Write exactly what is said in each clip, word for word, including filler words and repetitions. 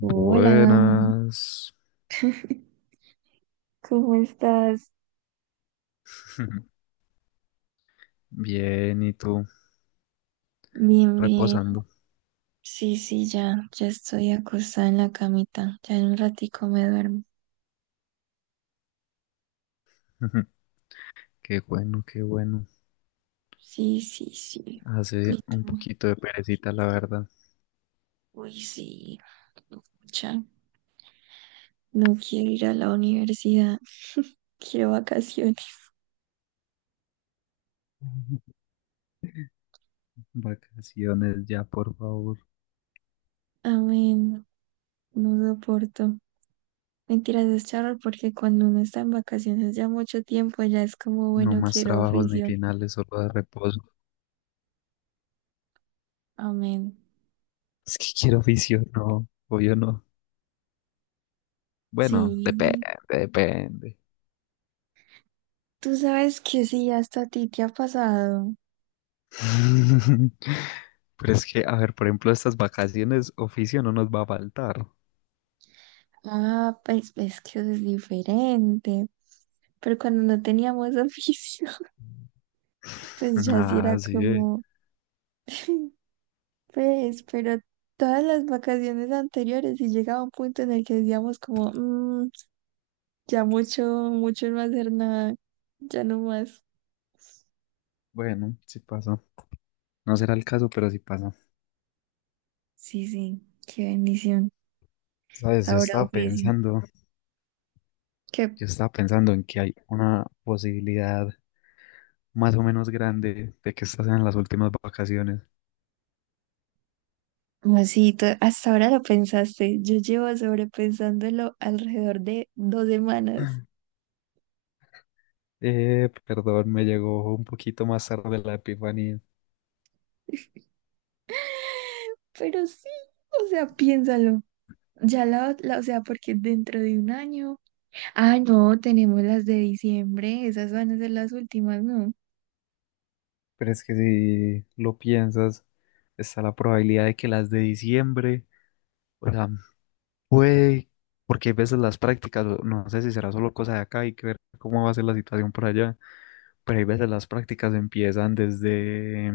Hola, ¿cómo estás? Bien, ¿y tú? Bien, bien. Reposando. Sí, sí, ya, ya estoy acostada en la camita. Ya en un ratico me duermo. Qué bueno, qué bueno. Sí, sí, sí. ¿Y Hace un tú? poquito de perecita, la verdad. Uy, sí. Ya, no quiero ir a la universidad. Quiero vacaciones. Vacaciones ya, por favor. Amén. No soporto. Mentiras, es charro porque cuando uno está en vacaciones ya mucho tiempo, ya es como, No bueno, más quiero trabajos ni oficio. finales, solo de reposo. Amén. Es que quiero oficio, no, yo no. Bueno, depende, Sí, depende. tú sabes que sí, hasta a ti te ha pasado. Pero es que, a ver, por ejemplo, estas vacaciones, oficio no nos va a faltar. Ah, pues es que es diferente. Pero cuando no teníamos oficio, pues ya sí era Ah, sí, eh. como, pues, pero todas las vacaciones anteriores y llegaba un punto en el que decíamos como, "Mm, ya mucho, mucho no hacer nada, ya no más". Bueno, sí pasa. No será el caso, pero sí pasa. Sí, sí, qué bendición. Sabes, yo Ahora estaba oficio. pensando, Qué yo estaba pensando en que hay una posibilidad más o menos grande de que estas sean las últimas vacaciones. masito. Hasta ahora lo pensaste. Yo llevo sobrepensándolo alrededor de dos semanas. Eh, perdón, me llegó un poquito más tarde la epifanía, Pero sí, o sea, piénsalo. Ya la, la- o sea, porque dentro de un año. Ah, no, tenemos las de diciembre. Esas van a ser las últimas, ¿no? pero es que si lo piensas, está la probabilidad de que las de diciembre, o sea, puede, porque hay veces las prácticas, o no sé si será solo cosa de acá, hay que ver cómo va a ser la situación por allá, pero hay veces las prácticas empiezan desde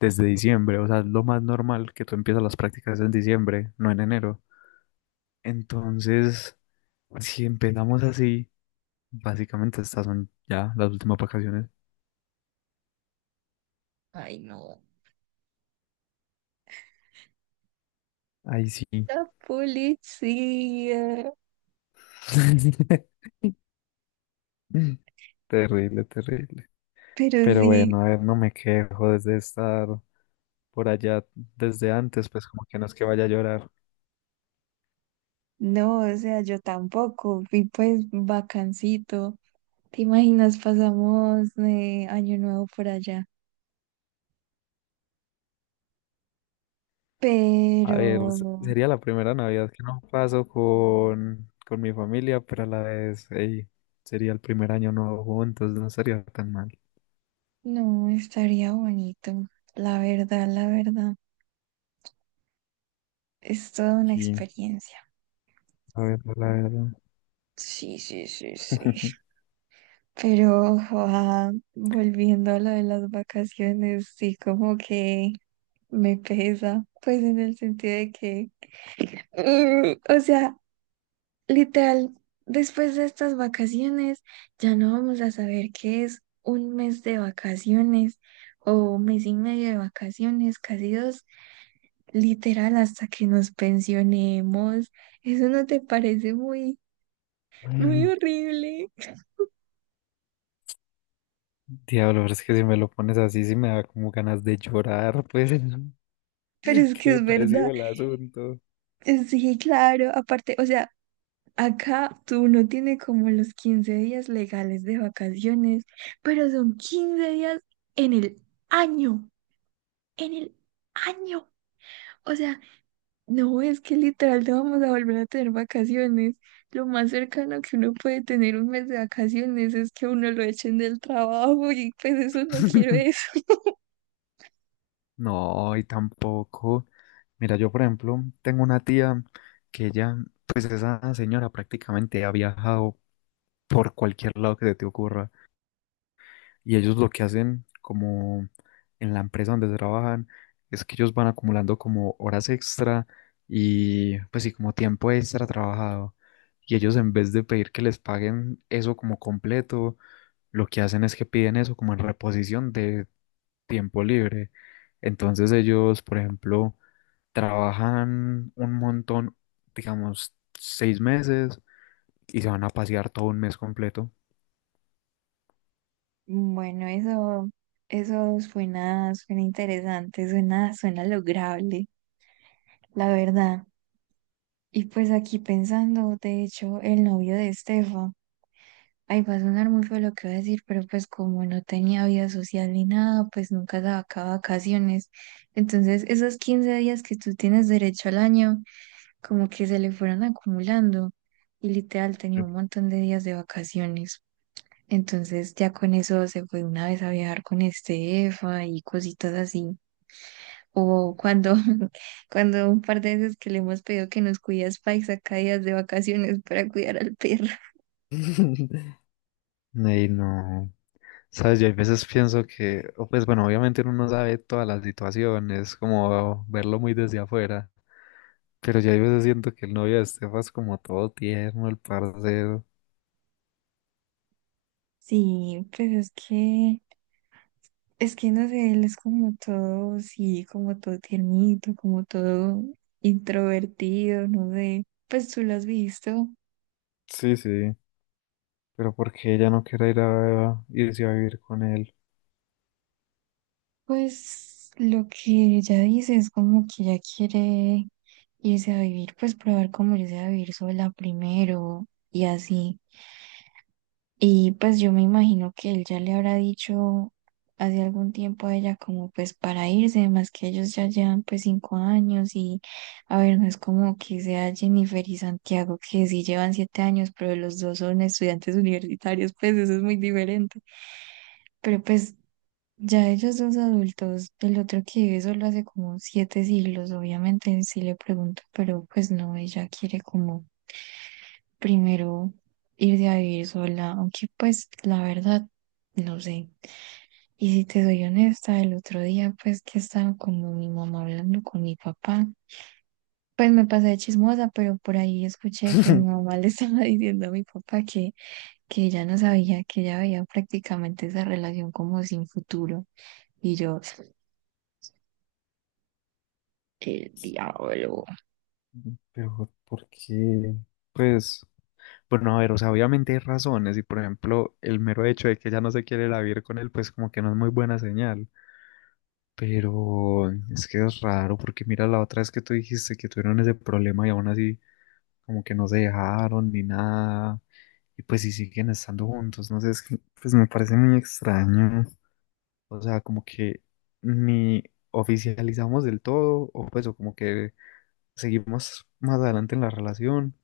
desde diciembre, o sea, es lo más normal que tú empiezas las prácticas en diciembre, no en enero. Entonces, si empezamos así, básicamente estas son ya las últimas vacaciones. Ay, no. Ahí sí. La policía. Terrible, terrible. Pero Pero sí, bueno, a ver, no me quejo desde estar por allá desde antes, pues como que no es que vaya a llorar. no, o sea, yo tampoco. Y pues vacancito. ¿Te imaginas? Pasamos eh, año nuevo por allá. A Pero ver, s- sería la primera Navidad que no paso con, con mi familia, pero a la vez, ey, sería el primer año nuevo juntos, no sería tan mal. no, estaría bonito. La verdad, la verdad. Es toda una Y, experiencia. a ver, la verdad. Sí, sí, sí, sí. Pero ah, volviendo a lo de las vacaciones, sí, como que me pesa, pues en el sentido de que, mm, o sea, literal, después de estas vacaciones ya no vamos a saber qué es un mes de vacaciones o un mes y medio de vacaciones, casi dos, literal, hasta que nos pensionemos. ¿Eso no te parece muy, muy horrible? Diablo, pero es que si me lo pones así, sí me da como ganas de llorar, pues. Pero es que Qué es verdad. depresivo el asunto. Sí, claro, aparte, o sea, acá tú no tiene como los quince días legales de vacaciones, pero son quince días en el año, en el año. O sea, no es que literal no vamos a volver a tener vacaciones. Lo más cercano que uno puede tener un mes de vacaciones es que uno lo echen del trabajo y pues eso no quiero eso. No, y tampoco. Mira, yo por ejemplo tengo una tía que ella, pues esa señora prácticamente ha viajado por cualquier lado que se te ocurra. Y ellos lo que hacen como en la empresa donde trabajan es que ellos van acumulando como horas extra y pues sí, como tiempo extra trabajado. Y ellos en vez de pedir que les paguen eso como completo, lo que hacen es que piden eso como en reposición de tiempo libre. Entonces ellos, por ejemplo, trabajan un montón, digamos, seis meses y se van a pasear todo un mes completo. Bueno, eso, eso suena, suena interesante, suena, suena lograble, la verdad. Y pues aquí pensando, de hecho, el novio de Estefa, ahí va a sonar muy feo lo que voy a decir, pero pues como no tenía vida social ni nada, pues nunca sacaba vacaciones. Entonces, esos quince días que tú tienes derecho al año, como que se le fueron acumulando y literal tenía un montón de días de vacaciones. Entonces, ya con eso se fue una vez a viajar con Estefa y cositas así. O cuando, cuando un par de veces que le hemos pedido que nos cuide a Spike, saca días de vacaciones para cuidar al perro. Ey, no. Sabes, yo a veces pienso que, o pues bueno, obviamente uno no sabe todas las situaciones, como verlo muy desde afuera, pero yo a veces siento que el novio de Estefa es como todo tierno, el parcero. Sí, pues es que, es que no sé, él es como todo, sí, como todo tiernito, como todo introvertido, no sé. Pues tú lo has visto. Sí, sí, pero ¿por qué ella no quiere ir a irse a vivir con él? Pues lo que ella dice es como que ella quiere irse a vivir, pues probar cómo irse a vivir sola primero y así. Y pues yo me imagino que él ya le habrá dicho hace algún tiempo a ella como pues para irse, más que ellos ya llevan pues cinco años y a ver, no es como que sea Jennifer y Santiago que sí llevan siete años, pero los dos son estudiantes universitarios, pues eso es muy diferente. Pero pues ya ellos dos adultos, el otro que vive solo hace como siete siglos, obviamente sí le pregunto, pero pues no, ella quiere como primero irse a vivir sola, aunque pues la verdad, no sé. Y si te soy honesta, el otro día pues que estaba con mi mamá hablando con mi papá, pues me pasé de chismosa, pero por ahí escuché que mi mamá le estaba diciendo a mi papá que, que ella no sabía, que ella veía prácticamente esa relación como sin futuro. Y yo, el diablo. Pero ¿por qué? Pues, bueno, a ver, o sea, obviamente hay razones y por ejemplo, el mero hecho de que ella no se quiere ir a vivir con él, pues como que no es muy buena señal. Pero es que es raro porque mira la otra vez que tú dijiste que tuvieron ese problema y aún así como que no se dejaron ni nada. Y pues si siguen estando juntos, no sé, es que pues me parece muy extraño. O sea, como que ni oficializamos del todo o pues o como que seguimos más adelante en la relación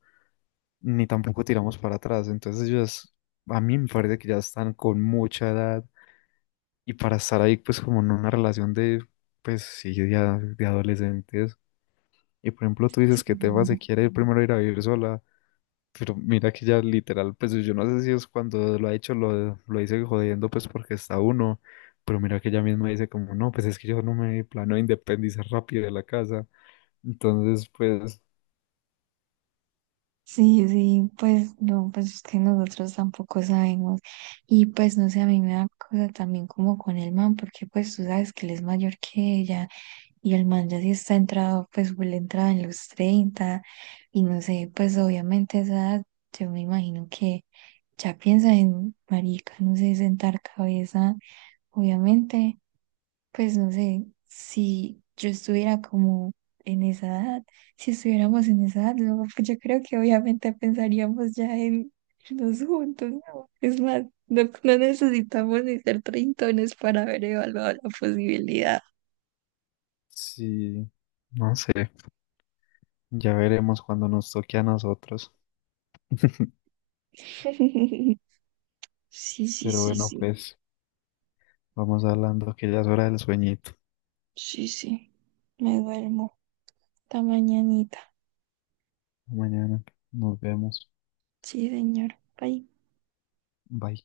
ni tampoco tiramos para atrás. Entonces ellos a mí me parece que ya están con mucha edad y para estar ahí, pues como en una relación de, pues sí, de, a- de adolescentes. Y por ejemplo, tú dices que Tefa se quiere ir primero ir a vivir sola, pero mira que ya literal, pues yo no sé si es cuando lo ha hecho, lo, lo dice jodiendo, pues porque está uno, pero mira que ella misma dice como, no, pues es que yo no me planeo independizar rápido de la casa. Entonces, pues Sí, sí, pues no, pues es que nosotros tampoco sabemos. Y pues no sé, a mí me da cosa también como con el man, porque pues tú sabes que él es mayor que ella y el man ya sí está entrado, pues él entraba en los treinta y no sé, pues obviamente a esa edad yo me imagino que ya piensa en marica, no sé, sentar cabeza, obviamente, pues no sé, si yo estuviera como en esa edad, si estuviéramos en esa edad, no, pues yo creo que obviamente pensaríamos ya en irnos juntos, ¿no? Es más, no, no necesitamos ni ser treintones para haber evaluado la posibilidad. sí, no sé, ya veremos cuando nos toque a nosotros. Sí, sí, Pero sí, bueno, sí, pues vamos hablando que ya es hora del sueñito. sí, sí. Me duermo. Hasta mañanita. Mañana nos vemos. Sí, señor. Bye. Bye.